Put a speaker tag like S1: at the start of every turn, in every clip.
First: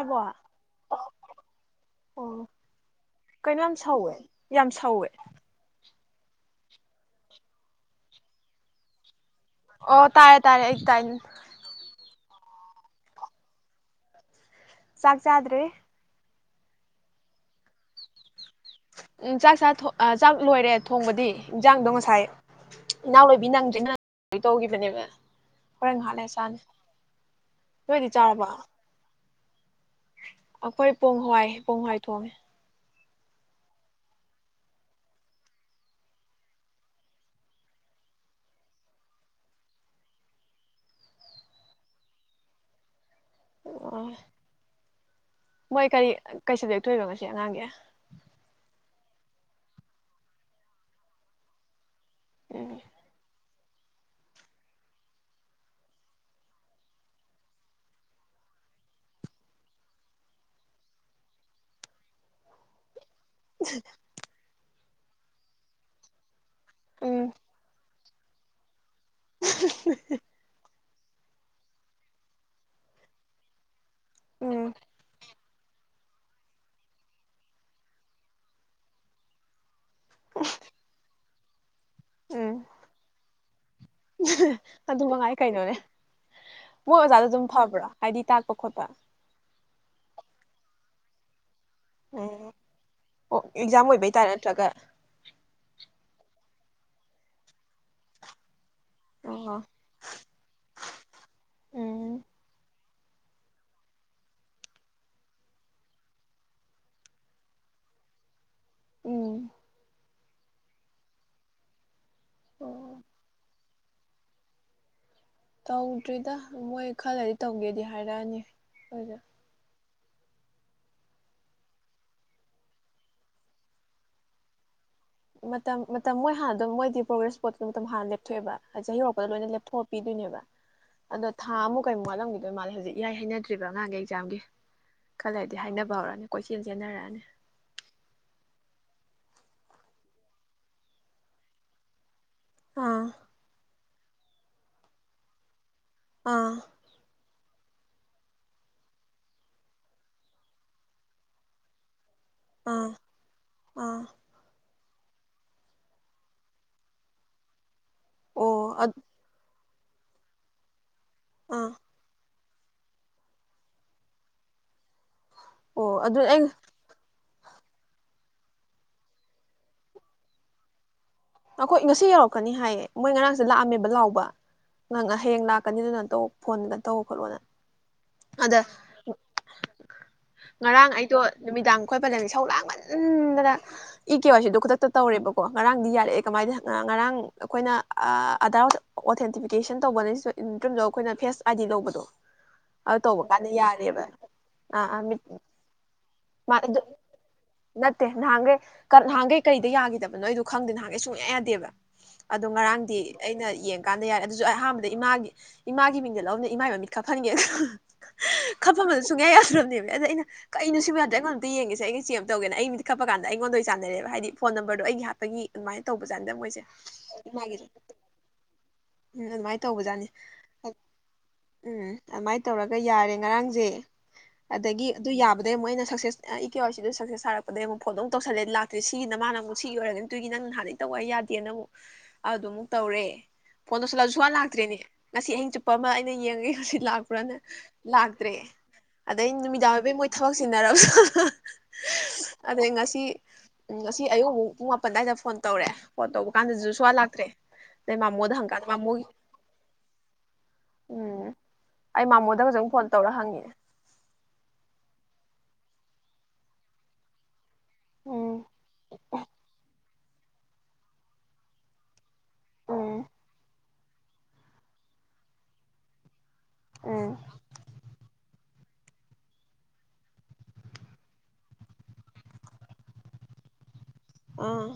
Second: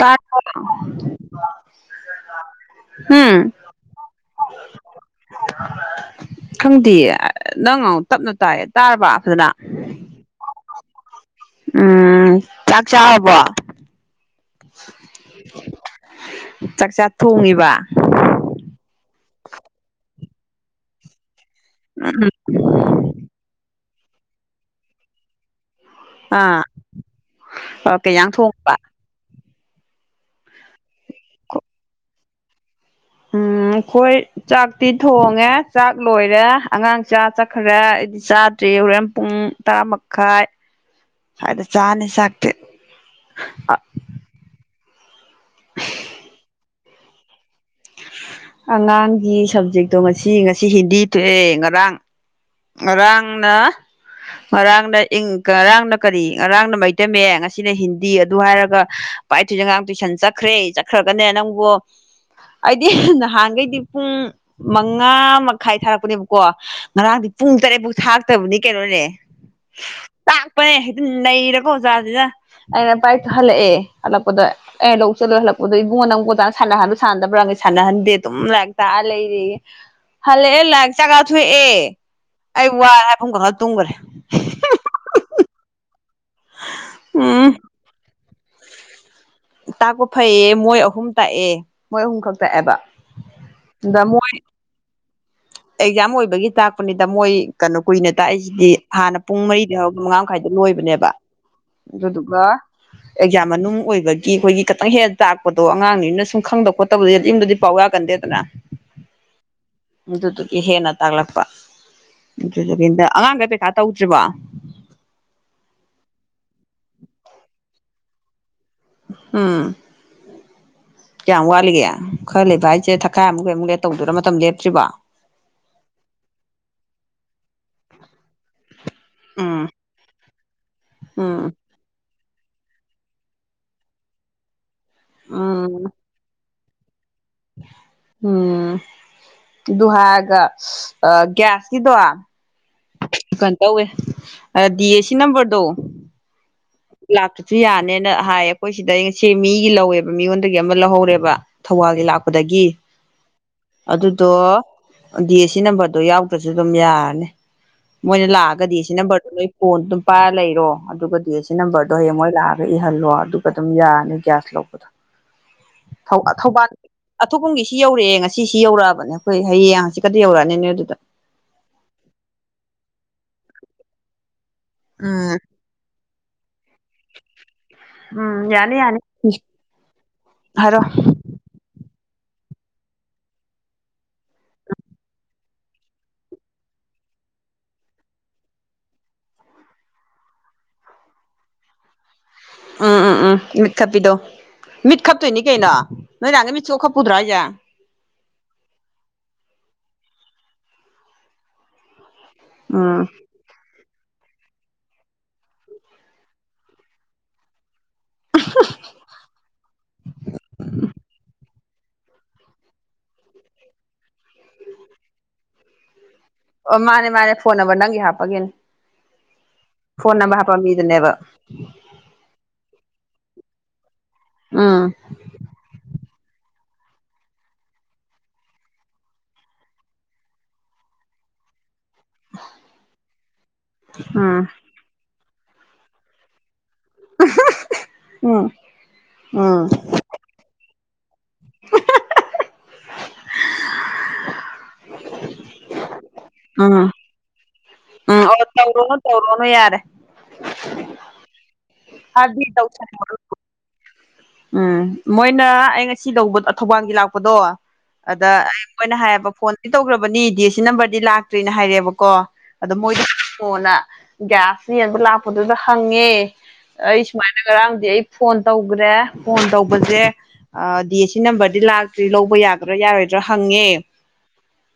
S1: ꯇꯥ
S2: ꯑꯣ
S1: ꯎꯝ
S2: ꯀꯩꯅꯣ ꯌꯥꯝ ꯁꯧꯋꯦ ꯌꯥꯝ ꯁꯧꯋꯦ
S1: ꯈꯪꯗꯦ ꯅꯪ ꯑꯃꯨꯛ ꯇꯞꯅ ꯇꯥꯏ ꯇꯥꯔꯕ ꯐꯖꯅ
S2: ꯑꯣ ꯇꯥꯔꯦ ꯇꯥꯔꯦ ꯇꯥꯏ
S1: ꯎꯝ ꯆꯥꯛ ꯆꯥ ꯍꯕ
S2: ꯆꯥꯛꯖꯗ꯭ꯔꯤ
S1: ꯆꯥꯛꯆꯥ ꯊꯣꯡꯉꯤꯕ
S2: ꯎꯝ ꯆꯥꯛ ꯆꯥ ꯆꯥꯛ ꯂꯣꯏꯔꯦ ꯊꯣꯡꯕꯗꯤ ꯏꯟꯖꯥꯡꯗꯣ ꯉꯁꯥꯏ ꯏꯅꯥꯎ ꯂꯣꯏꯕꯤ ꯅꯪꯗ ꯂꯣꯏ ꯇꯧꯈꯤꯕꯅꯦꯕ ꯍꯣꯔꯦꯟ ꯉꯍꯥꯛ ꯂꯩꯔ ꯆꯥꯅꯤ
S1: ꯑꯥ
S2: ꯅꯣꯏꯗꯤ
S1: ꯀꯩ ꯏꯟꯖꯥꯡ
S2: ꯆꯥꯔꯕ
S1: ꯊꯣꯡꯕ
S2: ꯑꯩꯈꯣꯏ ꯄꯣꯡ ꯍꯋꯥꯏ ꯄꯣꯡ ꯍꯏ ꯊꯣꯡꯉꯦ
S1: ꯎꯝ ꯑꯩꯈꯣꯏ ꯆꯥꯛꯇꯤ ꯊꯣꯡꯉꯦ ꯆꯥꯛ ꯂꯣꯏꯔꯦ ꯑꯉꯥꯡ ꯆꯥ ꯆꯠꯈ꯭ꯔꯦ ꯑꯩꯗꯤ ꯆꯥꯗ꯭ꯔꯤ ꯌꯧꯔꯦꯟ ꯄꯨꯡ ꯇꯔꯥꯃꯈꯥꯏ ꯁꯏꯗ ꯆꯥꯅꯤ ꯆꯥꯛꯇꯤ
S2: ꯑꯣ ꯃꯣꯏ ꯀꯔꯤ ꯀꯩꯁ ꯊꯣꯏꯅꯣ ꯉꯁꯤ ꯑꯉꯥꯡꯒꯤ
S1: ꯑꯉꯥꯡꯒꯤ ꯁꯕꯖꯦꯛꯇꯣ ꯉꯁꯤ ꯉꯁꯤ ꯍꯤꯟꯗꯤ ꯊꯣꯛꯑꯦ ꯉꯔꯥꯡ
S2: ꯎꯝ
S1: ꯉꯔꯥꯡꯅ ꯉꯔꯥꯡꯅ ꯏꯪ ꯉꯔꯥꯡꯅ ꯀꯔꯤ ꯉꯔꯥꯡꯅ ꯃꯩꯇꯩ ꯃꯌꯦꯛ ꯉꯁꯤꯅ ꯍꯤꯟꯗꯤ ꯑꯗꯨ ꯍꯥꯏꯔꯒ ꯄꯥꯏ ꯊꯨꯏꯁ ꯑꯉꯥꯡ ꯇꯨꯏꯁꯟ ꯆꯠꯈ꯭ꯔꯦ ꯆꯠꯈ꯭ꯔꯒꯅꯦ ꯅꯪꯕꯨ ꯑꯩꯗꯤ ꯍꯡꯍꯩꯗꯤ ꯄꯨꯡ ꯃꯉꯥ ꯃꯈꯥꯏ ꯊꯥꯔꯛꯄꯅꯦ ꯀꯣ ꯉꯔꯥꯡꯗꯤ
S2: ꯎꯝ
S1: ꯇꯔꯦꯕꯨ ꯊꯥꯛꯇꯕꯅꯤ ꯀꯩꯅꯣꯅꯦ ꯇꯥꯥꯛꯄꯅꯦ ꯑꯗꯨꯝ ꯅꯩꯔꯦꯀꯣ ꯑꯣꯖꯥꯁꯤꯗ ꯑꯩꯅ ꯄꯥꯏꯊꯍꯜꯂꯛꯑꯦ ꯍꯂꯛꯄꯗ
S2: ꯎꯝ
S1: ꯑꯩꯅ ꯂꯧ ꯆꯠꯂ ꯍꯜꯂꯛ ꯑꯗꯣ ꯏꯕꯨꯉꯣ ꯅꯪꯕꯣ ꯑꯣꯖꯅ ꯁꯥꯟꯅꯍꯟ ꯁꯥꯟꯗꯕ꯭ꯔꯥ ꯁꯥꯟꯅꯍꯟꯗꯦ ꯑꯗꯨꯝ ꯂꯥꯏꯔꯤꯛ ꯇꯥꯛꯑ ꯂꯩꯔꯦꯌꯦ ꯍꯜꯂꯛꯑꯦ ꯂ ꯆꯥꯛ ꯊꯨꯏ ꯑꯦ
S2: ꯎꯝ
S1: ꯑꯩ ꯋꯥ ꯍꯥꯏ ꯐꯨꯡ
S2: [inaudible] ꯑꯗꯨ ꯃꯉꯥꯏ ꯀꯩꯅꯣꯅꯦ ꯃꯣꯏ ꯑꯣꯖꯥꯗ ꯑꯗꯨꯝ
S1: ꯎꯝ
S2: ꯐꯕ꯭ꯔꯥ ꯍꯥꯏꯗꯤ ꯇꯥꯛ ꯑꯣꯈꯣꯇ
S1: ꯇꯥꯛꯄ ꯐꯩꯌꯦ ꯃꯣꯏ ꯑꯍꯨꯝ ꯇꯥꯛꯑꯦ ꯃꯣꯏ ꯑꯍꯨꯝ
S2: ꯎꯝ
S1: ꯈꯛꯇꯥꯛꯑꯦꯕ
S2: ꯑꯣ ꯑꯦꯛꯖꯥꯝ
S1: ꯑꯗ
S2: ꯑꯣꯏꯕꯩ ꯇꯥꯔꯦ
S1: ꯃꯣꯏ
S2: ꯅꯠꯇ꯭ꯔꯒ
S1: ꯑꯦꯛꯖꯥꯝ ꯑꯣꯏꯕꯒꯤ ꯇꯥꯛꯄꯅꯤꯗ ꯃꯣꯏ ꯀꯩꯅꯣ ꯀꯨꯏꯅ ꯇꯥꯛꯏꯁꯤꯗꯤ ꯍꯥꯟꯅ ꯄꯨꯡ
S2: ꯑꯣ
S1: ꯃꯔꯤꯗꯩ ꯍꯧꯔꯒ ꯃꯉꯥ ꯃꯈꯥꯏꯗ ꯂꯣꯏꯕꯅꯦꯕ
S2: ꯎꯝ
S1: ꯑꯗꯨꯗꯨꯒ ꯑꯦꯛꯖꯥꯝ ꯃꯅꯨꯡ ꯑꯣꯏꯕꯒꯤ ꯑꯩꯈꯣꯏꯒꯤ ꯈꯤꯇꯪ ꯍꯦꯟꯅ ꯇꯥꯛꯄꯗꯣ ꯑꯉꯥꯡꯅꯤꯅ ꯁꯨꯝ ꯈꯪꯗꯕ ꯈꯣꯠꯇꯕ ꯌꯨꯝꯗꯗꯤ ꯄꯥꯎ ꯌꯥꯒꯟꯗꯦꯗꯅ
S2: ꯎꯝ
S1: ꯗꯨꯗꯨꯒꯤ ꯍꯦꯟꯅ ꯇꯥꯂꯛꯄ
S2: ꯑꯣ
S1: ꯑꯗꯨꯗꯨꯒꯤꯟꯗ ꯑꯉꯥꯡꯒꯩ ꯄꯩ ꯇꯧꯗ꯭ꯔꯤꯕꯣ
S2: ꯍꯥꯏꯔꯅꯤ
S1: ꯎꯝ ꯀꯌꯥꯝ ꯋꯥꯠꯂꯤꯒꯦ ꯈꯔ ꯂꯩꯕ ꯍꯥꯏꯁꯦ ꯊꯛꯈꯥꯏ ꯑꯃꯨꯛꯀꯩꯃꯨꯛ ꯂꯩꯔ ꯇꯧꯗꯣꯏꯔꯣ ꯃꯇꯝ ꯂꯦꯞꯇ꯭ꯔꯤꯕꯣ
S2: ꯃꯇꯝ ꯃꯇꯝ ꯃꯣꯏ ꯍꯥꯟꯅ ꯑꯗꯨꯝ ꯃꯣꯏꯗꯤ ꯄ꯭ꯔꯣꯒ꯭ꯔꯦꯁ ꯁꯄꯣꯠꯇ ꯃꯇꯝ ꯍꯥꯟꯅ ꯂꯦꯞꯊꯣꯛꯑꯦꯕ ꯆꯍꯤ ꯌꯔꯛꯄꯗ ꯂꯣꯏꯅ
S1: ꯎꯝ
S2: ꯂꯦꯞꯊꯣꯛꯑꯄꯤꯗꯣꯏꯅꯦꯕ ꯑꯗꯣ
S1: ꯎꯝ
S2: ꯊꯥ ꯑꯃꯨꯛ ꯀꯩꯛ ꯃꯥꯜꯂꯝꯒꯦ ꯑꯗꯨ ꯃꯥꯜꯂ ꯍꯧꯖꯤꯛ ꯏꯏ ꯍꯩꯅꯗ꯭ꯔꯤꯕ꯭ꯔ ꯑꯉꯥꯡꯒꯤ ꯑꯦꯛꯖꯥꯝꯒꯤ ꯈꯜꯂꯗꯤ
S1: ꯎꯝ
S2: ꯍꯥꯏꯅꯕ ꯍꯧꯔꯅꯤ ꯀꯣꯏꯁꯤ ꯆꯦꯡꯖꯤꯦꯟꯅꯔꯛꯑꯅꯤ
S1: ꯎꯝ ꯑꯗꯨ ꯍꯥꯏꯔꯒ ꯑ ꯒ꯭ꯌꯥꯁꯀꯤꯗꯣ
S2: ꯑꯥ
S1: ꯀꯥꯟꯗꯎꯦ ꯗꯤ ꯑꯦ ꯁꯤ ꯅꯝꯕꯝꯕꯔꯗꯣ
S2: ꯑꯥ
S1: ꯂꯥꯛꯄꯁꯨ ꯌꯥꯅꯦꯅ ꯍꯥꯏꯌꯦ ꯑꯩꯈꯣꯏ ꯁꯤꯗ ꯑꯩ ꯉꯁꯦ ꯃꯤꯒꯤ ꯂꯧꯋꯦꯕ ꯃꯤꯉꯣꯟꯗꯒꯤ ꯑꯃ ꯂꯧꯍꯧꯔꯦꯕ ꯊꯧꯕꯥꯜꯒꯤ ꯂꯥꯛꯄ ꯗꯒꯤ
S2: ꯑꯥ ꯑꯥ
S1: ꯑꯗꯨꯗꯣ ꯗꯤ ꯑꯦ ꯁꯤ ꯅꯝꯕꯔꯗꯣ ꯌꯥꯎꯗ꯭ꯔꯁꯨ ꯑꯗꯨꯝ ꯌꯥꯔꯅꯤ ꯃꯣꯏꯅ
S2: ꯑꯣ
S1: ꯂꯥꯛꯑꯒꯗꯤ ꯁꯤ ꯅꯝꯕꯔꯗꯣ ꯂꯣꯏ ꯀꯣꯟ ꯑꯗꯨꯝ ꯄꯥꯏꯔ ꯂꯩꯔꯣ ꯑꯗꯨꯒꯗꯤ ꯁꯤ
S2: ꯑꯥ
S1: ꯅꯝꯕꯔꯗꯣ ꯍꯌꯦꯡꯣꯏ ꯂꯥꯛꯑꯒ ꯏꯍꯜꯂꯣ ꯑꯗꯨꯒ ꯑꯗꯨꯝ ꯌꯥꯔꯅꯤ ꯒ꯭ꯌꯥꯁ ꯂꯧꯕꯗꯣ
S2: ꯑꯣ
S1: ꯊꯧ
S2: ꯑꯗꯨ ꯑꯩ
S1: ꯊꯧꯕꯥꯜ ꯑꯊꯣꯞꯄꯝꯒꯤ ꯁꯤ ꯌꯧꯔꯛꯑꯦ ꯉꯁꯤ ꯌꯧꯔꯛꯑꯕꯅꯦ ꯑꯩꯈꯣꯏ ꯍꯌꯦꯡꯁꯤꯀꯗꯤ ꯌꯧꯔꯛꯑꯅꯤꯅꯦ ꯑꯗꯨꯗ
S2: ꯑꯩꯈꯣꯏ ꯉꯁꯤ ꯌꯧꯔꯛꯀꯅꯤ ꯍꯥꯏꯌꯦ ꯃꯣꯏ ꯉꯔꯥꯡꯁꯦ ꯂꯥꯛꯑꯝꯃꯦꯕ ꯂꯥꯎꯕ ꯅꯪ
S1: ꯎꯝ
S2: ꯍꯌꯦꯡ ꯂꯥꯛꯀꯅꯤꯗꯨꯅ ꯑꯇꯣ ꯐꯣꯟꯗꯨꯗ ꯇꯧꯕ ꯈꯣꯠꯂꯣꯅ
S1: ꯎꯝ
S2: ꯑꯗ
S1: ꯌꯥꯅꯤ ꯌꯥꯅꯤ ꯍꯥꯏꯔꯣ
S2: ꯉꯔꯥꯡ ꯑꯩꯗꯣ ꯅꯨꯃꯤꯗꯥꯡ ꯑꯩꯈꯣꯏ ꯄꯂꯟꯗꯤ ꯁꯧ ꯂꯥꯡꯃꯟꯗꯅ ꯏ ꯀꯦ ꯋꯥꯁꯤꯗꯣ ꯈꯨꯗꯛꯇ ꯇꯧꯔꯦꯕꯀꯣ ꯉꯔꯥꯡꯗꯤ ꯌꯥꯔꯦꯑꯦ ꯀꯃꯥꯏꯅ ꯉꯔꯥꯡ ꯑꯩꯈꯣꯏꯅ ꯑꯗꯥ ꯑꯣꯊꯦꯟꯇꯤꯐꯤꯀꯦꯁꯟ ꯇꯧꯕꯅꯇꯝꯗ ꯑꯩꯈꯣꯏꯅ ꯐꯦꯁ ꯑꯥꯏ ꯗꯤ ꯂꯧꯕꯗꯣ ꯑꯗꯨ
S1: ꯎꯝ ꯎꯝ
S2: ꯇꯧꯕ
S1: ꯎꯝ
S2: ꯀꯥꯟꯗ
S1: ꯃꯤꯠ
S2: ꯌꯥꯔꯦꯕ
S1: ꯈꯞꯄꯤꯗꯣ
S2: ꯑꯥ
S1: ꯃꯤꯠ ꯈꯞꯇꯣꯏꯅꯤ ꯀꯩꯅꯣ ꯅꯣꯏ ꯅꯍꯥꯟꯒꯩ ꯃꯤꯠ ꯁꯨꯡꯈꯞ ꯈꯞꯄꯨꯗ꯭ꯔꯣ ꯍꯥꯏꯁꯦ
S2: ꯅꯠꯇꯦ ꯅꯍꯥꯟꯈꯩ ꯅꯍꯥꯟꯈꯩ ꯀꯔꯤꯗ ꯌꯥꯈꯤꯗꯕ ꯅꯣꯏꯣ ꯈꯪꯗꯦ ꯍꯥꯏ ꯁꯨꯨꯡ ꯌꯥꯗꯦꯕ ꯑꯗꯣ
S1: ꯎꯝ
S2: ꯉꯔꯥꯡꯗꯤ ꯑꯩꯅ ꯌꯦꯡ ꯀꯥꯟꯗ ꯌꯥꯏꯦ ꯑꯗꯨꯁꯨ ꯑꯩ ꯑꯍꯥꯟꯕꯗ ꯏꯃꯥ ꯏꯃꯥ ꯃꯤꯡꯗ ꯂꯧꯅ ꯏꯃꯥꯏ ꯃ ꯃꯤꯠ ꯈꯞ ꯐꯟꯒꯦ ꯈꯐꯝꯝꯕꯗꯣ ꯁꯨꯡꯌꯥ ꯌꯥꯗ꯭ꯔꯕꯅꯦꯕ ꯑꯗ ꯑꯩꯅ ꯀꯩꯅ ꯁꯨꯡꯌꯥ ꯌꯥꯗ꯭ꯔꯦ ꯑꯩꯉꯣꯟꯗ ꯑꯗ ꯌꯦꯡꯉꯦ ꯑꯩꯩꯅ ꯆꯦ ꯑꯃ ꯇꯧꯒꯦ ꯑꯩ ꯃꯤꯗꯤ ꯊꯛꯄ ꯀꯥꯟꯗ ꯑꯩꯉꯣꯟꯗ ꯆꯅꯔꯦꯕ ꯍꯥꯏꯗꯤ ꯐꯣꯟ ꯅꯝꯕꯔꯗꯣ ꯑꯩꯒꯤ ꯍꯥꯞꯄꯒꯤ ꯑꯗꯨꯃꯥꯏꯅ ꯇꯧꯕ ꯣꯏꯁꯦ
S1: ꯑꯣ ꯃꯥꯅꯦ ꯃꯥꯅꯦ
S2: ꯎꯝ
S1: ꯐꯣꯟ ꯅꯝꯕꯔ ꯅꯪꯒꯤ ꯍꯥꯞꯄꯒꯤꯅꯦ
S2: ꯑꯗꯨꯃꯥꯏꯅ ꯇꯧꯕꯖꯥꯠꯅꯤ
S1: ꯐꯣꯟ ꯅꯝꯕꯔ ꯍꯥꯞꯄ ꯃꯤꯗꯨꯅꯦꯕ
S2: ꯎꯝ ꯑꯗꯨꯃꯥꯏꯅ ꯇꯧꯔꯒ ꯌꯥꯔꯦ ꯉꯔꯥꯡꯁꯦ
S1: ꯎꯝ
S2: ꯑꯗꯒꯤ ꯑꯗꯨ ꯌꯥꯕꯗꯒꯤꯩ ꯃꯣꯏ ꯑꯅ ꯁꯛꯁꯦꯁ ꯑꯩ ꯏ ꯀꯦ ꯋꯥꯔꯤꯁꯤꯁꯨ ꯁꯛꯁ ꯁꯥꯔꯛꯄꯗꯒꯤ ꯑꯃꯨꯛ ꯐꯣꯟꯗꯨꯛ ꯇꯧꯁꯜꯂꯦ ꯂꯥꯛꯇꯦꯁꯤ ꯃꯥꯅ ꯑꯃꯨ ꯁꯤꯒꯤ ꯑꯣꯏꯔꯒꯅꯤ ꯑꯗꯨꯒꯤ ꯅꯪ ꯅꯍꯥꯟꯛ ꯇꯧ ꯌꯥꯗꯦꯅꯕꯨꯛ ꯑꯗꯨꯃꯨꯛ ꯇꯧꯔꯦ ꯐꯣꯟ ꯇꯧꯁꯤꯜꯂꯛꯑ ꯁꯨꯀꯥꯟꯅ
S1: ꯎꯝ
S2: ꯂꯥꯛꯇ꯭ꯔꯔꯤꯅꯦ ꯉꯁꯤ ꯑꯍꯤꯡ ꯆꯨꯞꯄ ꯑꯃ ꯑꯩꯅ ꯌꯦꯡꯉꯒꯦ ꯉꯁꯤ ꯂꯥꯛꯄ꯭ꯔꯥꯅ
S1: ꯎꯝ
S2: ꯂꯥꯛꯇ꯭ꯔꯦ ꯑꯗꯩ
S1: ꯎꯝ
S2: ꯅꯨꯃꯤꯗꯥꯡ ꯑꯣꯏꯕꯩ ꯃꯣꯏ ꯊꯕꯛ ꯁꯤꯟꯅꯔꯕ ꯑꯗꯩ ꯉꯁꯤ ꯉꯁꯤ ꯑꯌꯨꯛ ꯑꯃꯨꯛ ꯄꯨꯡ ꯃꯥ ꯑꯗꯥꯏꯗ ꯐꯣꯟ ꯇꯧꯔꯦ ꯐꯣꯟ ꯇꯧꯕ ꯀꯥꯟꯗꯁꯨ
S1: ꯎꯝ
S2: ꯁꯨꯋꯥ ꯂꯥꯛꯇ꯭ꯔꯦ ꯑꯗꯩ
S1: ꯎꯝ
S2: ꯃꯥꯃꯣꯗ
S1: ꯑꯣ
S2: ꯍꯪꯀꯥꯟꯗ
S1: ꯇꯧꯔꯣꯅꯨ
S2: ꯃꯥꯃꯣꯒꯤ
S1: ꯇꯧꯔꯣꯅꯨ ꯌꯥꯔꯦ
S2: ꯎꯝ ꯑꯩ ꯃꯥꯃꯣꯗ
S1: ꯍꯥꯏꯕꯗꯤ
S2: ꯐꯖꯅ ꯐꯣꯟ
S1: ꯇꯧꯁꯟꯒꯅꯨ
S2: ꯇꯧꯔ ꯍꯪꯉꯤꯅꯦ
S1: ꯎꯝ ꯃꯣꯏꯅ ꯑꯩ ꯉꯁꯤ ꯂꯧꯕꯗ ꯊꯧꯕꯥꯜꯒꯤ ꯂꯥꯛꯄꯗꯣ ꯑꯗ
S2: ꯎꯝ
S1: ꯑꯩ ꯃꯣꯏꯅ ꯍꯥꯏꯌꯦꯕ ꯐꯣꯟꯗꯤ ꯇꯧꯈ꯭ꯔꯕ ꯕꯅꯤ ꯗꯤ ꯁꯤ ꯅꯝꯕꯔꯗꯤ ꯂꯥꯛꯇ꯭ꯔꯤꯅ ꯍꯥꯏꯔꯛꯑꯦꯕꯀꯣ ꯑꯗꯣ ꯃꯣꯏꯗ
S2: ꯎꯝ
S1: ꯍꯪꯉꯣꯅ ꯒ꯭ꯌꯥꯁ ꯌꯦꯟꯕ ꯂꯥꯛꯄꯗꯨꯗ ꯍꯪꯉꯦ ꯑꯩ
S2: ꯎꯝ
S1: ꯁꯨꯃꯥꯏꯅ ꯉꯔꯥꯡꯗꯤ ꯑꯩ phone ꯇꯧꯒꯔꯦ phone ꯇꯧꯕꯖꯦ D S C ꯅꯝꯕꯔꯗꯤ ꯂꯥꯛꯇ꯭ꯔꯤ ꯂꯧꯕ ꯌꯥꯒꯗꯔꯥ ꯌꯥꯔꯣꯏꯗ꯭ꯔꯥ ꯍꯪꯉꯦ
S2: ꯑꯥ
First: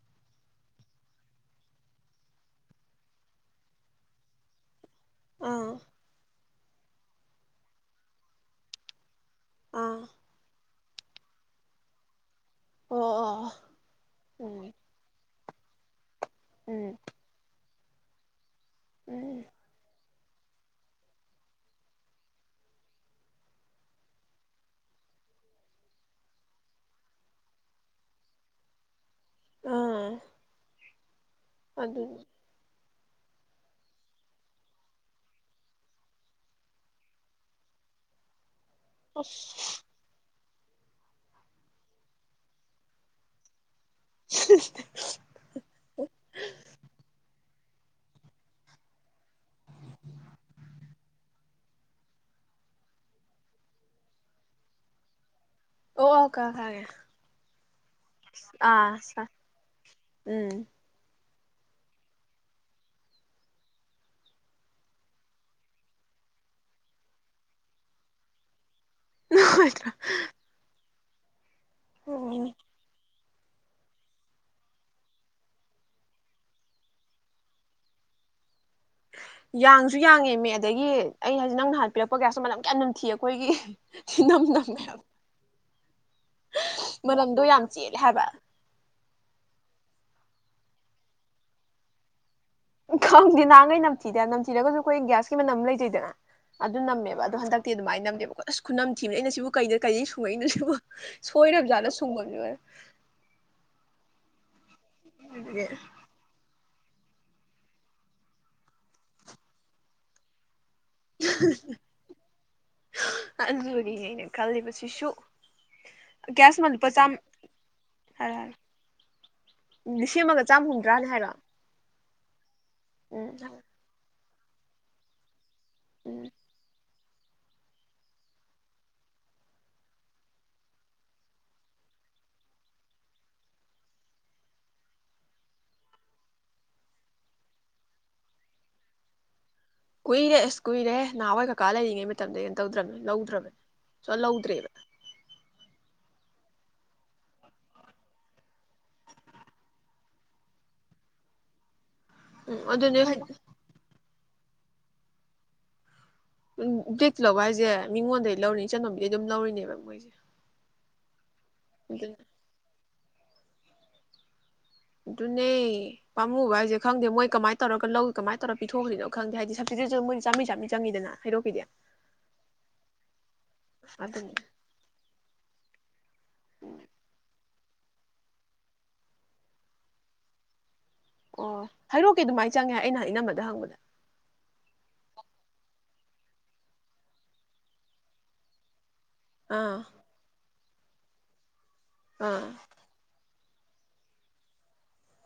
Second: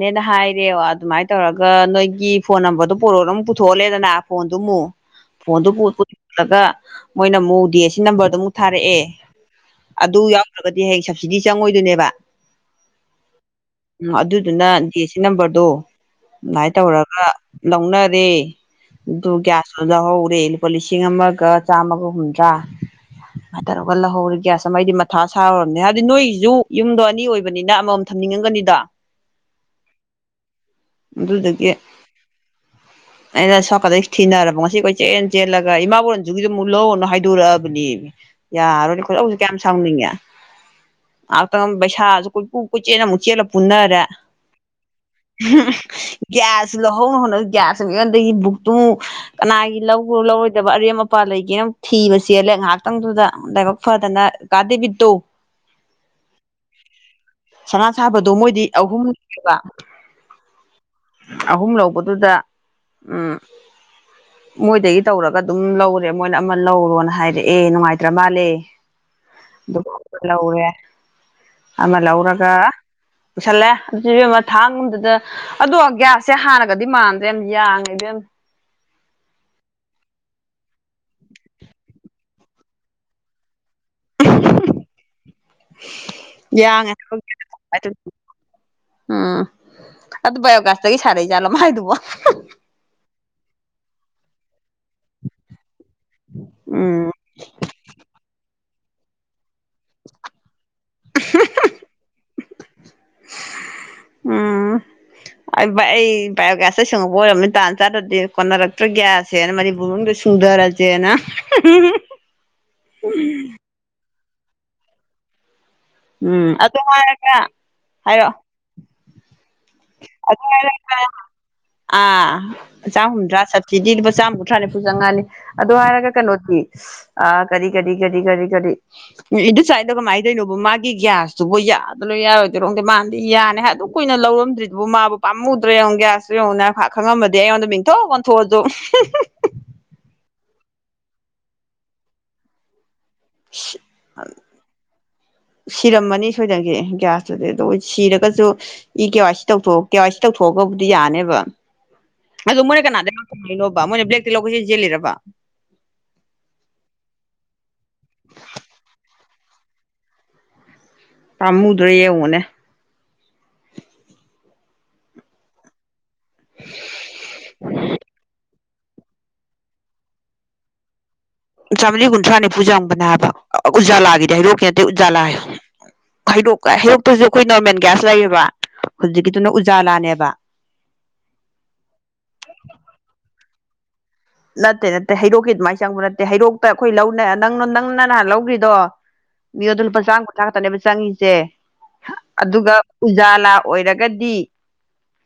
S1: ꯅꯦꯅ ꯍꯥꯏꯔꯦ ꯑꯗꯨꯃꯥꯏ ꯇꯧꯔꯒ ꯅꯣꯏꯒꯤ ꯐꯣꯟ ꯅꯝꯕꯔꯗꯨ ꯄꯨꯔꯣꯅ ꯄꯨꯊꯣꯛꯍꯜꯂꯦꯗꯅ ꯐꯣꯟꯗꯨ ꯑꯃꯨꯛ
S2: ꯑꯥ
S1: ꯐꯣꯟꯗꯨꯂꯒ ꯃꯣꯏꯅ ꯑꯃꯨꯛ ꯗꯤ ꯑꯦꯁ ꯁꯤ ꯅꯝꯕꯔꯗꯨ ꯑꯃꯨꯛ ꯊꯥꯔꯛꯑꯦ
S2: ꯑꯥ
S1: ꯑꯗꯨ ꯌꯥꯎꯗꯕ ꯗꯤ ꯍꯌꯦ ꯁꯕꯁꯤꯗꯤ ꯆꯪꯉꯣꯏꯗꯣꯏꯅꯦꯕ
S2: ꯑꯣ ꯑꯣ
S1: ꯎꯝ ꯑꯗꯨꯗꯨꯅ ꯗꯤ ꯑ ꯦ ꯁꯤ ꯅꯝꯕꯔ ꯗꯣ ꯑꯗꯨꯃꯥꯏꯅ
S2: ꯎꯝ
S1: ꯇꯧꯔꯒ ꯂꯧꯅꯔꯦ
S2: ꯎꯝ
S1: ꯑꯗꯨꯒꯌꯥꯁꯗꯨ ꯂꯧꯍꯧ ꯑꯩ ꯂꯨꯄꯥ ꯂꯤꯁꯤꯡ ꯑꯃꯒ ꯆꯥꯝꯃꯒ ꯍꯨꯝꯗ꯭ꯔꯥ ꯁꯨꯃꯥꯏꯅ ꯇꯧꯔꯒ ꯂꯧꯍꯧꯔꯤ ꯒ꯭ꯌꯥꯁ ꯑꯃ ꯑꯩꯗꯤ ꯃꯊꯥ ꯁꯥꯔꯣꯔꯝꯅꯦ ꯍꯥꯏꯕꯗꯤ ꯅꯣꯏꯒꯤꯖꯨ ꯌꯨꯝꯗꯣ ꯑꯅꯤ ꯑꯣꯏꯕꯅꯤꯅ ꯑꯃꯃꯝ ꯊꯝꯅꯤꯡꯉꯝꯒꯅꯤꯗꯣ
S2: ꯑꯥ
S1: ꯃꯗꯨꯗꯒꯤ
S2: ꯑꯗꯨ
S1: ꯑꯩꯅ ꯁꯣꯅꯀꯟꯗ ꯊꯤꯅꯔꯕ ꯉꯁꯤ ꯀꯣꯏ ꯆꯦꯟ ꯆꯦꯜꯂꯒ ꯏꯃꯥ ꯕꯣꯛ ꯔꯟꯖꯨꯒꯤꯖꯨ ꯑꯃꯨꯛ ꯂꯧꯑꯣꯅꯨ ꯍꯥꯏꯗꯣꯔꯛꯑꯕꯅꯤ ꯌꯥꯔꯣꯏꯅꯦ
S2: ꯑꯁ
S1: ꯈꯣꯏꯗꯧꯖꯦ ꯀꯌꯥꯝ ꯁꯥꯎꯅꯤꯡꯉꯦ ꯑꯇꯪ ꯄꯩꯁꯥꯖꯨ ꯀꯣꯏꯄꯨ ꯀꯣꯏꯆꯦꯅ ꯑꯃꯨꯛ ꯆꯦꯜꯂ ꯄꯨꯟꯅꯔ ꯁ ꯂꯍꯧꯅ ꯍꯅꯌꯥ [unintelligible] ꯁꯨꯝꯉꯣꯟꯗꯒꯤ ꯕꯨꯛꯇꯨꯨ ꯑꯃꯨꯛ ꯀꯅꯥꯒꯤ ꯂꯧ ꯂꯧꯔꯣꯏꯗꯕ ꯑꯔꯦꯝ ꯑꯄꯥ ꯂꯩꯒꯦꯅ ꯊꯤꯕ ꯆꯦꯜꯂꯦ ꯉꯥꯏꯍꯥꯛꯇꯪꯗꯨꯗ ꯂꯥꯏꯕꯛ ꯐꯗꯅ ꯀꯥꯗꯦꯕꯤꯠꯇꯣ
S2: ꯑꯣ ꯑꯣ ꯈꯪꯉꯦ ꯈꯪꯒꯦ
S1: ꯁꯅꯥ ꯁꯥꯕꯗꯣ ꯃꯣꯏꯗꯤ ꯑꯍꯨꯝ
S2: ꯑꯥ
S1: ꯂꯧꯋꯦꯕ
S2: ꯎꯝ
S1: ꯑꯍꯨꯝ ꯂꯧꯕꯗꯨꯗ ꯎꯝ ꯃꯣꯏꯗꯒꯤ ꯇꯧꯔꯒ ꯑꯗꯨꯝ ꯂꯧꯔꯦ ꯃꯣꯏꯅ ꯑꯃ ꯂꯧꯔꯣꯅ ꯍꯥꯏꯔꯦ ꯅꯨꯡꯉꯥꯏꯇ꯭ꯔ ꯃꯥꯜꯂꯦ ꯑꯗꯨ
S2: ꯅꯨꯡꯉꯥꯏꯇ꯭ꯔꯥ
S1: ꯂꯧꯔꯦ ꯑꯃꯦꯂ
S2: ꯎꯝ
S1: ꯑꯣꯔꯒ ꯄꯨꯁꯜꯂꯦ ꯑꯗꯨ ꯑꯃ ꯊꯥꯡꯒꯨꯝꯗꯨꯗ ꯑꯗꯣ ꯒꯌꯥꯁꯁꯦ ꯍꯥꯟꯅꯒꯗꯤ ꯃꯥꯟ ꯔꯦꯝꯕꯤꯉꯥꯏꯗꯝ
S2: ꯌꯥꯡꯁꯨ ꯌꯥꯡꯉꯦ ꯃꯤ ꯑꯗꯒꯤ ꯑꯩ ꯍꯥꯏꯖꯤ ꯅꯪ ꯅꯍꯥꯟ ꯄꯤꯔꯛꯄ ꯀꯌꯥꯁꯨ ꯃꯅꯝ ꯀꯌꯥꯝ ꯝꯊꯤ ꯑꯩꯈꯣꯏꯒꯤ ꯅꯝ ꯅ
S1: ꯌꯥꯡꯉ
S2: ꯌꯥꯝ ꯆꯦꯜꯂꯦ ꯍꯥꯏꯕ
S1: ꯎꯝ ꯑꯗ ꯌꯣꯒꯥꯁꯇꯒꯤ ꯁꯥꯔꯩ ꯆꯂ ꯃꯥꯥꯏ ꯑꯗꯨꯕꯣ
S2: ꯈꯪꯗꯗꯤ ꯅꯍꯥꯟꯈꯩ ꯅꯝꯊꯤꯗꯦ ꯅꯝꯊꯤꯔꯒꯁꯨ ꯑꯩꯈꯣꯏ ꯒ꯭ꯌꯥꯁꯀꯤ ꯃꯅꯝ ꯂꯩꯖꯩꯗ ꯑꯗꯨ
S1: ꯎꯝ
S2: ꯅꯝꯃꯦꯕ ꯑꯗꯨꯗꯣ ꯍꯟꯗꯛꯇꯤ ꯑꯗꯨꯃꯥꯏꯅ ꯅꯝꯗꯦꯕ ꯈꯨꯅꯝ ꯊꯤꯕ ꯑꯩꯅ ꯁꯤꯕꯨ ꯀꯩꯗ ꯀꯩꯗꯩ ꯁꯨꯡꯉꯛꯏ ꯅꯠꯇꯕꯣ ꯁꯣꯏꯔꯕꯖꯥꯠꯅ ꯁꯨꯡꯕꯅꯦ
S1: ꯎꯝ ꯑ ꯁꯪꯉꯛꯄ ꯑꯣꯏꯔꯝꯅꯤ ꯇꯥꯟ ꯆꯥꯗ꯭ꯔꯗꯤ ꯀꯣꯟꯅꯔꯛꯇ꯭ꯔꯒꯌꯥꯁꯦꯅ ꯃꯅꯤꯄꯨꯔ ꯁꯨꯡꯊꯔ ꯆꯅꯥ
S2: ꯑꯗꯨꯗꯨꯒꯤꯅꯦ ꯑꯩꯅ ꯈꯜꯂꯤꯕꯁꯤꯁꯨ
S1: ꯎꯝ
S2: ꯒ꯭ꯌꯥꯁ ꯑꯃ
S1: ꯑꯗꯨ
S2: ꯂꯨꯄꯥ ꯆꯥꯝ
S1: ꯍꯥꯏꯔꯒ ꯍꯥꯏꯔꯛ
S2: ꯍꯥꯏꯔꯣ ꯍꯥꯏꯔꯣ ꯂꯤꯁꯤꯡ ꯑꯃꯒ ꯆꯥꯝ ꯍꯨꯝꯗ꯭ꯔꯥꯅꯦ ꯍꯥꯏꯔꯣ
S1: ꯑꯥ ꯑ
S2: ꯎꯝ
S1: ꯆꯥꯍꯨꯝꯗ꯭ꯔꯥ ꯁꯞꯕꯁꯤꯗꯤꯗꯨ ꯆꯥꯝꯃ ꯇꯔꯥꯅꯤꯐ ꯆꯪꯉꯥꯜꯂꯤ ꯑꯗꯨ ꯍꯥꯏꯔꯒ
S2: ꯎꯝ
S1: ꯀꯩꯅꯣꯁꯤ ꯑ ꯀꯔꯤ ꯀꯔꯤ ꯀꯔꯤ ꯀꯔꯤ ꯀꯔꯤ ꯏ ꯁ꯭ꯋꯥꯏꯗꯣ ꯀꯃꯥꯏꯅ ꯇꯣꯏꯅꯣꯕ ꯃꯥꯒꯤ ꯃꯥꯒꯤ ꯒ꯭ꯌꯥꯁꯇꯨꯕꯨ ꯌꯥꯗꯣꯏ ꯌꯥꯔꯣꯏꯗꯣꯏꯔꯣꯗꯤ ꯃꯥꯗꯤ ꯌꯥꯅꯤ ꯍꯥꯏ ꯑꯗꯨꯝ ꯀꯨꯏꯅ ꯂꯧꯔꯝꯗ꯭ꯔꯤꯗꯨꯕꯨ ꯃꯥꯕꯨ ꯄꯥꯝꯃꯨꯗ꯭ꯔ ꯌꯦꯡꯉ ꯒ꯭ꯌꯥꯁꯇꯨ ꯌꯦꯡꯉꯨꯅ ꯈꯪꯉꯝꯃꯗꯤ ꯑꯩꯉꯣꯟꯗ ꯃꯤꯡꯊꯣꯛ ꯑꯣꯟꯊꯣꯛꯑꯁꯨ
S2: ꯀꯨꯏꯔꯦꯁ ꯀꯨꯏꯔꯦ ꯅꯍꯥꯟꯋꯥꯏ ꯀꯀꯥꯔꯤꯉꯩ ꯃꯇꯝꯗ ꯀꯩꯅꯣ ꯇꯧꯗ꯭ꯔꯕꯅꯦ ꯂꯧꯗ꯭ꯔꯕꯅꯦ ꯁꯨꯡꯂꯧ ꯂꯧꯗ꯭ꯔꯦꯕ
S1: ꯁꯤꯔꯝꯃꯅꯤ ꯁꯣꯏꯗꯪꯒꯤꯦ ꯒ꯭ꯌꯥꯁꯇꯨꯗꯤ ꯑꯗꯣ ꯁꯤꯔꯒꯁꯨ ꯏ ꯀꯦ ꯋꯥꯋꯥꯏ ꯁꯤ ꯇꯧꯣꯛ ꯀꯦ ꯋꯥꯏ ꯁꯤ ꯇꯧꯊꯣꯛꯑꯒꯕꯨꯗꯤ ꯌꯥꯅꯦꯕ ꯑꯗꯨ
S2: ꯎꯝ
S1: ꯃꯣꯏ ꯀꯅꯥ
S2: ꯑꯗꯨꯅꯦ
S1: ꯃꯣꯏ꯭ꯂ ꯂꯧꯣꯏꯁꯤ ꯖꯦꯂꯔꯕꯥ
S2: ꯕ꯭ꯂꯦꯛꯇ ꯂꯧꯕ ꯍꯥꯏꯁꯦ ꯃꯤꯉꯣꯟꯗꯒꯤꯩ ꯂꯧꯔꯤꯅꯤ ꯆꯅꯣꯝꯗꯩ ꯑꯗꯨꯝ ꯂꯧꯔꯤꯅꯦꯕ ꯃꯣꯏꯁꯦ ꯑꯗꯨꯅ
S1: ꯄꯥꯝꯨꯗ꯭ꯔꯔꯤꯅꯦ
S2: ꯑꯗꯨꯅꯦ ꯄꯥꯃꯨꯕ ꯍꯥꯏꯁꯦ ꯈꯪꯗꯦ ꯃꯣꯏ ꯀꯃꯥꯏ ꯇꯧꯔꯒ ꯂꯧꯏ ꯀꯃꯥꯏꯅ ꯇꯧꯔꯒ ꯄꯤꯊꯈꯁꯤꯅ ꯈꯪꯗꯦ ꯍꯥꯏꯗꯤ ꯁꯞꯤꯗꯁꯨ ꯃꯣꯏ ꯆꯥꯃꯤ ꯆꯥꯝ ꯆꯪꯉꯗꯅ
S1: ꯆꯥꯝꯔꯤ ꯀꯨꯟꯊ꯭ꯔꯥ ꯅꯤꯐꯨ ꯆꯪꯕꯅꯦ ꯍꯥꯏꯕ
S2: ꯑꯗꯨꯅꯤ
S1: ꯎꯖꯥꯂꯥꯒꯤꯗꯤ ꯍꯩꯔꯣꯛꯀꯤ ꯅꯠꯇꯇꯩ ꯎꯖꯥꯂꯥ ꯍꯩꯔꯣꯛꯀ ꯍꯩꯔꯣꯛꯇꯁꯨ ꯑꯩꯈꯣꯏ ꯒ꯭ꯌꯥꯁ ꯂꯩꯌꯦꯕ ꯍꯧꯖꯤꯛꯀꯤꯗꯨꯅ ꯎꯖꯥ ꯂꯥꯅꯦꯕ
S2: ꯑꯣ ꯍꯥꯏꯔꯣꯛꯀꯦ ꯑꯗꯨꯃꯥꯏꯅ ꯆꯪꯉꯦ ꯑꯩꯅ ꯏꯅꯝꯕꯗ ꯍꯪꯕꯗ
S1: ꯅꯠꯇꯦ ꯅꯠꯇꯦ ꯍꯩꯔꯣꯛꯀꯤ ꯑꯗꯨꯃꯥꯏꯅ ꯆꯪꯕ ꯅꯠꯇꯦ ꯍꯩꯔꯣꯛꯇ ꯑꯩꯈꯣꯏ ꯂꯧ ꯅꯪ ꯅꯪꯅ ꯅꯍꯥꯟ ꯂꯧꯈ꯭ꯔꯤꯗꯣ ꯃꯤ ꯑꯣ
S2: ꯑꯥ
S1: ꯑꯗꯨꯅ ꯄꯁꯥꯡꯒ ꯄꯨꯊꯥꯀ ꯇꯅꯦ ꯆꯪꯉꯁꯦ
S2: ꯑꯥ
S1: ꯑꯗꯨꯒ ꯎꯖꯥꯂꯥ ꯑꯣꯏꯔꯒꯗꯤ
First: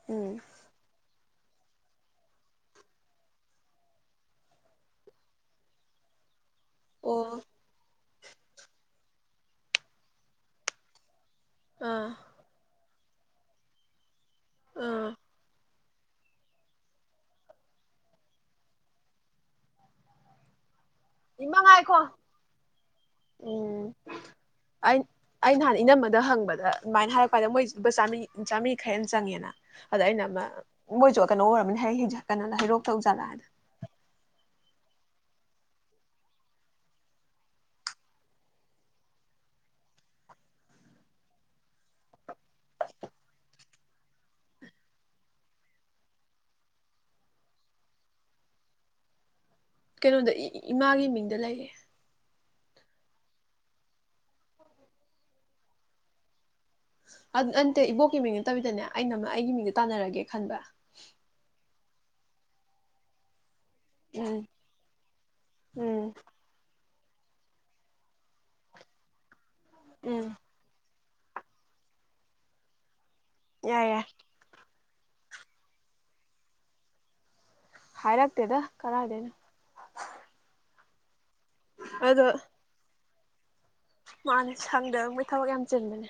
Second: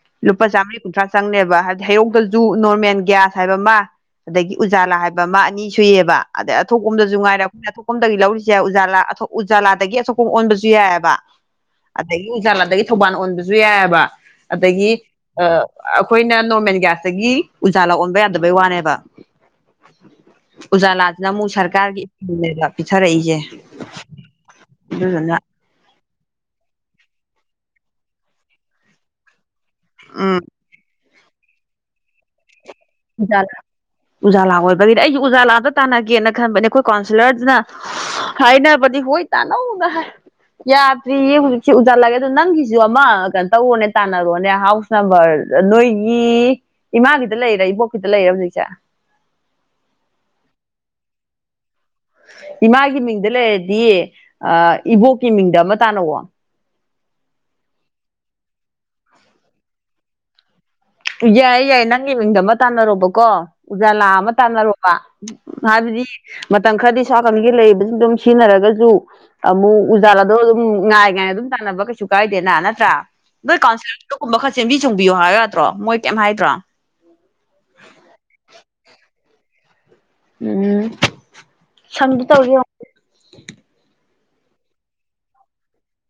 S2: ꯎꯝ
S1: ꯂꯨꯄꯥ ꯆꯃꯤꯅꯤ ꯀꯟꯊ꯭ꯔꯥꯁ ꯆꯪꯅꯦꯕ ꯍꯥꯏꯕꯗꯤ ꯍꯔꯣꯛꯇꯖꯨ ꯅꯣꯔꯃꯦꯜ ꯒ꯭ꯌꯥꯁ ꯍꯥꯏꯕ ꯑꯃ ꯑꯗꯒꯤ ꯎꯖꯥꯂꯥ ꯍꯥꯏꯕ ꯑꯃ ꯑꯅꯤ ꯁꯨꯏꯌꯦꯕ ꯑꯗꯩ ꯑꯊꯄꯝꯁꯨ
S2: ꯑꯣ
S1: ꯉꯥꯏꯔ ꯑꯩꯈꯣꯏꯅ ꯑꯄꯝ ꯂꯧꯔꯤꯁꯦ ꯌꯥꯏ ꯎꯖꯥꯂꯥ ꯎꯖꯥꯂꯥꯗꯒꯤ ꯑꯁꯣꯛꯄ ꯑꯣꯟꯕꯁꯨ ꯌꯥꯏꯑꯕ
S2: ꯑꯥ
S1: ꯑꯗꯒꯤ ꯆꯥ ꯊꯧꯕꯥꯜ ꯑꯣꯟꯕꯁꯨ ꯌꯥꯏꯑꯕ ꯑꯗꯒꯤ
S2: ꯑꯥ
S1: ꯑ ꯑꯩꯈꯣꯏꯅ ꯅꯣꯔꯃꯦꯜ ꯒ꯭ꯌꯥꯁꯇꯒꯤ ꯎꯖꯥ ꯂ ꯑꯣꯟꯕ ꯌꯥꯗꯕꯩ ꯋꯥꯅꯦꯕ ꯎꯖꯥꯂꯥꯁꯤꯅ ꯑꯃꯨꯛ
S2: ꯏꯃꯥ ꯉꯥꯏꯈꯣ
S1: ꯁꯔꯀꯥꯔꯒꯤꯕ ꯄꯤꯊꯔꯛꯏꯁꯦ
S2: ꯎꯝ
S1: ꯑꯗꯨꯗꯨꯅ
S2: ꯅ ꯍꯪꯕꯗ ꯑꯗꯨꯃꯥꯏꯅ ꯍꯥꯏꯔꯛꯄꯥꯟꯗ ꯃꯣꯏ ꯂꯨꯄꯥ ꯆꯥꯔꯤ ꯆꯥꯝꯔꯤ ꯈꯔꯦꯦꯟ ꯆꯪꯉꯦꯅ
S1: ꯎꯝ
S2: ꯑꯥꯏꯅꯃ ꯃꯖ ꯀꯩꯅꯣ ꯑꯣꯏꯔꯕꯅꯤ ꯍꯥꯏ ꯀꯩꯅ ꯍꯩꯔꯣꯛ
S1: ꯎꯖꯥ ꯎꯖꯥꯂꯥ ꯑꯣꯏ ꯑꯣꯏ ꯑꯗꯒꯤꯗꯤ ꯑꯩꯁꯨ ꯎꯖꯥ ꯂꯥꯛꯑꯄ ꯇꯥꯟꯅꯒꯦꯅ ꯈꯟꯕꯅꯦ ꯑꯩꯈꯣꯏ ꯀꯥꯎꯟꯁꯤꯜꯂꯔꯗꯨꯅ ꯍꯥꯏꯅꯕꯗꯤ ꯍꯣꯏ ꯇꯥꯟꯅꯧꯗ ꯌꯥꯗ꯭ꯔꯤꯌꯦ ꯍꯧꯖꯤꯛꯁꯤ ꯎꯖꯥ ꯂꯥꯛꯑꯦ ꯑꯗꯣ ꯅꯪꯒꯤꯁꯨ ꯑꯃ ꯀꯩꯅꯣ ꯇꯧꯔꯣꯅꯦ ꯇꯥꯟꯅꯔꯣꯅꯦ ꯍꯥꯎꯁ ꯅꯝꯕꯔ ꯅꯣꯏꯒꯤ ꯏꯃꯥꯒꯤꯗ ꯂꯩꯔꯛꯏꯕꯣ ꯈꯤꯇ ꯂꯩꯔ ꯍꯧꯖꯤꯛꯁꯦ
S2: ꯀꯩꯅꯣꯗ ꯏꯃꯥꯒꯤ ꯃꯤꯡꯗ ꯂꯩꯌꯦ
S1: ꯏꯃꯥꯒꯤ ꯃꯤꯡꯗ ꯂꯩꯔꯗꯤ ꯑ ꯏꯕꯣꯛꯀꯤ ꯃꯤꯡꯗ ꯑꯃ ꯇꯥꯅꯧꯋꯣ
S2: ꯅꯟꯇꯦ ꯏꯕꯣꯛꯀꯤ ꯃꯤꯡ ꯅꯠꯇꯕꯤꯗꯅꯦ ꯑꯩꯅ ꯑꯩꯒꯤ ꯃꯤꯡꯗ ꯇꯥꯟꯅꯔꯒꯦ ꯈꯟꯕ
S1: ꯌꯥꯏꯌꯦ ꯌꯥꯏꯌꯦ ꯅꯪꯒꯤ ꯃꯤꯡꯗ ꯑꯃ ꯇꯥꯟꯅꯔꯣꯕꯀꯣ ꯎꯖꯥꯂꯥ ꯑꯃ
S2: ꯎꯝ
S1: ꯇꯥꯟꯅꯔꯣꯕ ꯍꯥꯏꯕꯗꯤ
S2: ꯎꯝ
S1: ꯃꯇꯝ ꯈꯔꯗꯤ ꯁꯥꯥꯀꯟꯒꯤ ꯂꯩꯔꯤꯕꯕꯁꯤꯡꯗ ꯑꯗꯨꯝ ꯁꯤꯖꯤꯟꯅꯔꯒꯁꯨ ꯑꯃꯨꯛ ꯎꯖꯥꯂꯥꯗꯣ
S2: ꯎꯝ
S1: ꯑꯗꯨꯝ ꯉꯥꯏ ꯑꯗꯨꯝ ꯇꯥꯟꯅꯕ ꯀꯩꯁꯨ ꯀꯥꯏꯗꯦꯅ ꯅꯠꯇ꯭ꯔꯥ ꯅ ꯀꯥꯟꯕ
S2: ꯌꯥꯏ ꯌꯥꯏ
S1: ꯃꯈꯔ ꯆ ꯁꯦꯝꯕꯤ ꯆꯨꯝꯕꯤꯌꯨ ꯍꯥꯏ ꯅꯠꯇ꯭ꯔꯣ ꯃꯣꯏ ꯀꯩꯝ ꯍꯥꯏꯗ꯭ꯔꯣ
S2: ꯍꯥꯏꯔꯥꯛꯇꯦꯗ ꯀꯅꯥ ꯍꯥꯏꯗꯦꯅ
S1: ꯎꯝ ꯁꯝꯗꯤ ꯇꯧꯒꯦ [unintelligible]
S2: ꯃꯥ ꯁꯪꯗꯕꯕꯣꯏ ꯊꯕꯛ ꯌꯥꯝ ꯆꯤꯟꯕꯅꯦ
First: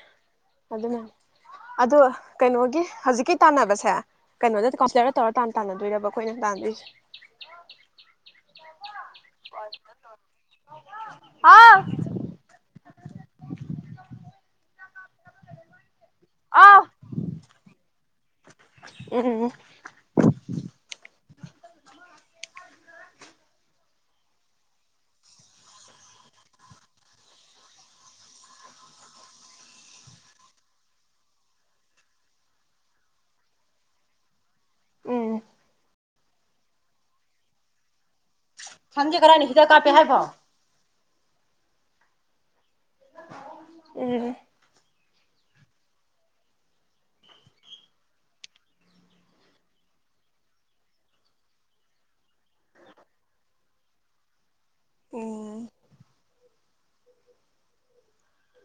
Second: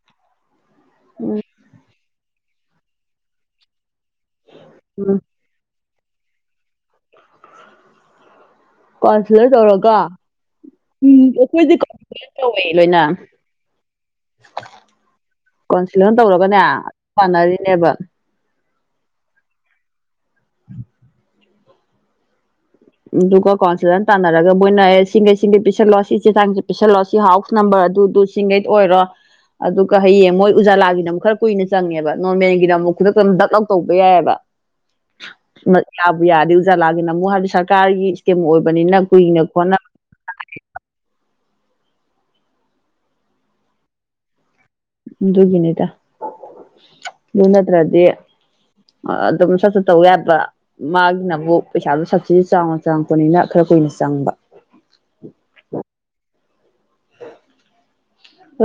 S2: ꯑꯗꯨꯅꯦ ꯑꯗ ꯀꯩꯅꯣꯒꯤ ꯍꯧꯖꯤꯛꯀꯤ ꯇꯥꯟꯅꯕꯁꯦ ꯀꯩꯅꯣꯗ ꯀꯄꯁꯂꯔ
S1: ꯎꯝ
S2: ꯇꯧ ꯇꯥꯟ ꯇꯥꯟꯅ ꯑꯗꯨꯣꯣꯏꯔꯔꯕ ꯑꯩꯈꯣꯏꯅ ꯄꯥꯟꯗꯣꯏꯁꯦ
S1: ꯀꯥꯎꯟꯁꯤꯂꯔ ꯇꯧꯔꯒ ꯎꯝ ꯑꯩꯈꯣꯏꯗꯤꯟꯂ ꯇꯧꯦ ꯂꯣꯏꯅ ꯀꯣꯟ ꯂꯣꯏ ꯇꯧꯔꯒꯅꯦ ꯄꯥꯟꯅꯔꯤꯅꯦꯕ
S2: ꯑꯦ
S1: ꯑꯗꯨꯒ ꯀꯥꯎꯟꯁꯤꯜꯗꯅ ꯇꯥꯟꯅꯔꯒ ꯃꯣꯏꯅ ꯑꯦ ꯁꯤꯡꯒꯩ ꯁꯤꯡꯒꯩ ꯄꯤꯁꯜꯂꯑꯣ ꯁꯤ ꯆꯦ ꯆꯥꯡꯁꯦ ꯄꯤꯁꯜꯂꯣ ꯁꯤ ꯍꯥꯎꯁ ꯅꯝꯕꯔ ꯑꯗꯨꯗꯨ ꯁꯤꯡꯈꯩ ꯑꯣꯏꯔꯣ ꯑꯗꯨꯒ ꯍꯌꯦꯡ ꯃꯣꯏ ꯎꯖꯥꯂꯥꯒꯤꯅ ꯑꯃꯨꯛ ꯈꯔ ꯀꯨꯏꯅ ꯆꯪꯉꯦꯕ ꯅꯣꯔꯃꯦꯜꯒꯤꯗ ꯑꯃꯨꯛ ꯈꯨꯗꯛꯇ ꯗꯛ ꯑꯥꯎꯠ ꯇꯧꯕ ꯌꯥꯏꯑꯕ
S2: ꯎꯝ
S1: ꯌꯥꯕꯨ ꯌꯥꯔꯦ ꯎꯖꯥꯂꯥꯒꯤꯅ ꯑꯃꯨꯛ ꯍꯥꯏꯕꯗꯤꯔ ꯔ ꯀꯥꯒꯤ ꯀꯝ ꯑꯣꯏꯕꯅꯤꯅ
S2: ꯁꯟꯁꯦ
S1: ꯀꯨꯏꯅ
S2: ꯀꯔꯥꯏꯅ ꯍꯤꯗꯥꯛ
S1: ꯈꯣꯠꯅ
S2: ꯀꯥꯞꯄꯦ ꯍꯥꯏꯕꯣ ꯎꯝ
S1: ꯑꯗꯨꯒꯤꯅꯤꯗ ꯑꯗꯨ ꯅꯠꯇ꯭ꯔꯗꯤ ꯑꯗꯨꯝ ꯁꯠ ꯁ ꯇꯧ ꯌꯥꯕ ꯃꯥꯒꯤꯅꯕꯨ ꯄꯩꯁꯥꯗꯨꯣ ꯁꯁꯤꯗꯤ ꯆꯥꯎꯅ ꯆꯪꯉꯛꯄꯅꯤꯅ ꯈꯔ ꯀꯨꯏꯅ ꯆꯪꯕ
S2: ꯎꯝ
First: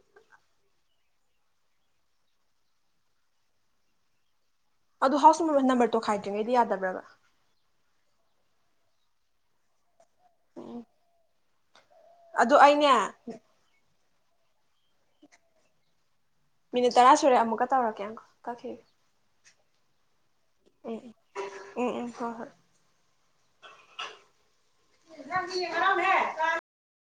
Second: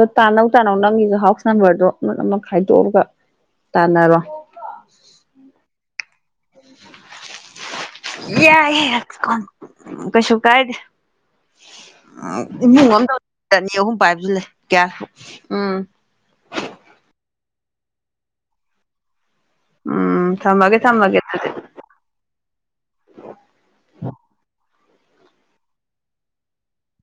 S1: ꯑ ꯇꯥꯟꯅꯧ ꯇꯥꯅꯧ ꯅꯪꯒꯤꯁꯨ ꯍꯥꯎꯁ ꯅꯝꯕꯔꯗꯣ ꯈꯥꯏꯗꯣꯛꯑꯒ ꯇꯥꯟꯅꯔꯣ
S2: ꯈꯥꯏ ꯀꯉꯩꯗꯤ ꯌꯥꯗꯕ꯭ꯔꯕ
S1: ꯌꯥ ꯍ ꯑꯁ ꯀꯣꯟ ꯎ ꯀꯩꯁꯨ ꯀꯥꯏꯗꯦ
S2: ꯑꯗꯣ ꯑꯩꯅꯦ
S1: ꯏꯃꯨꯡ ꯑꯍꯨꯝ ꯄꯥꯏꯦ ꯀꯌꯥ ꯎꯝ
S2: ꯃꯤꯅꯤꯠ ꯇꯔꯥ ꯁꯨꯔꯦ ꯑꯃꯨꯛꯀ ꯇꯧꯔꯛꯀꯦꯪ ꯀꯛꯈꯤꯒꯦ
S1: ꯎꯝ ꯊꯝꯃꯒꯦ ꯊꯝꯕꯃꯒꯦ
S2: ꯍ ꯍꯣꯏ
S1: ꯑ
S2: ꯅ ꯑꯔꯝ ꯍꯥꯏ ꯀ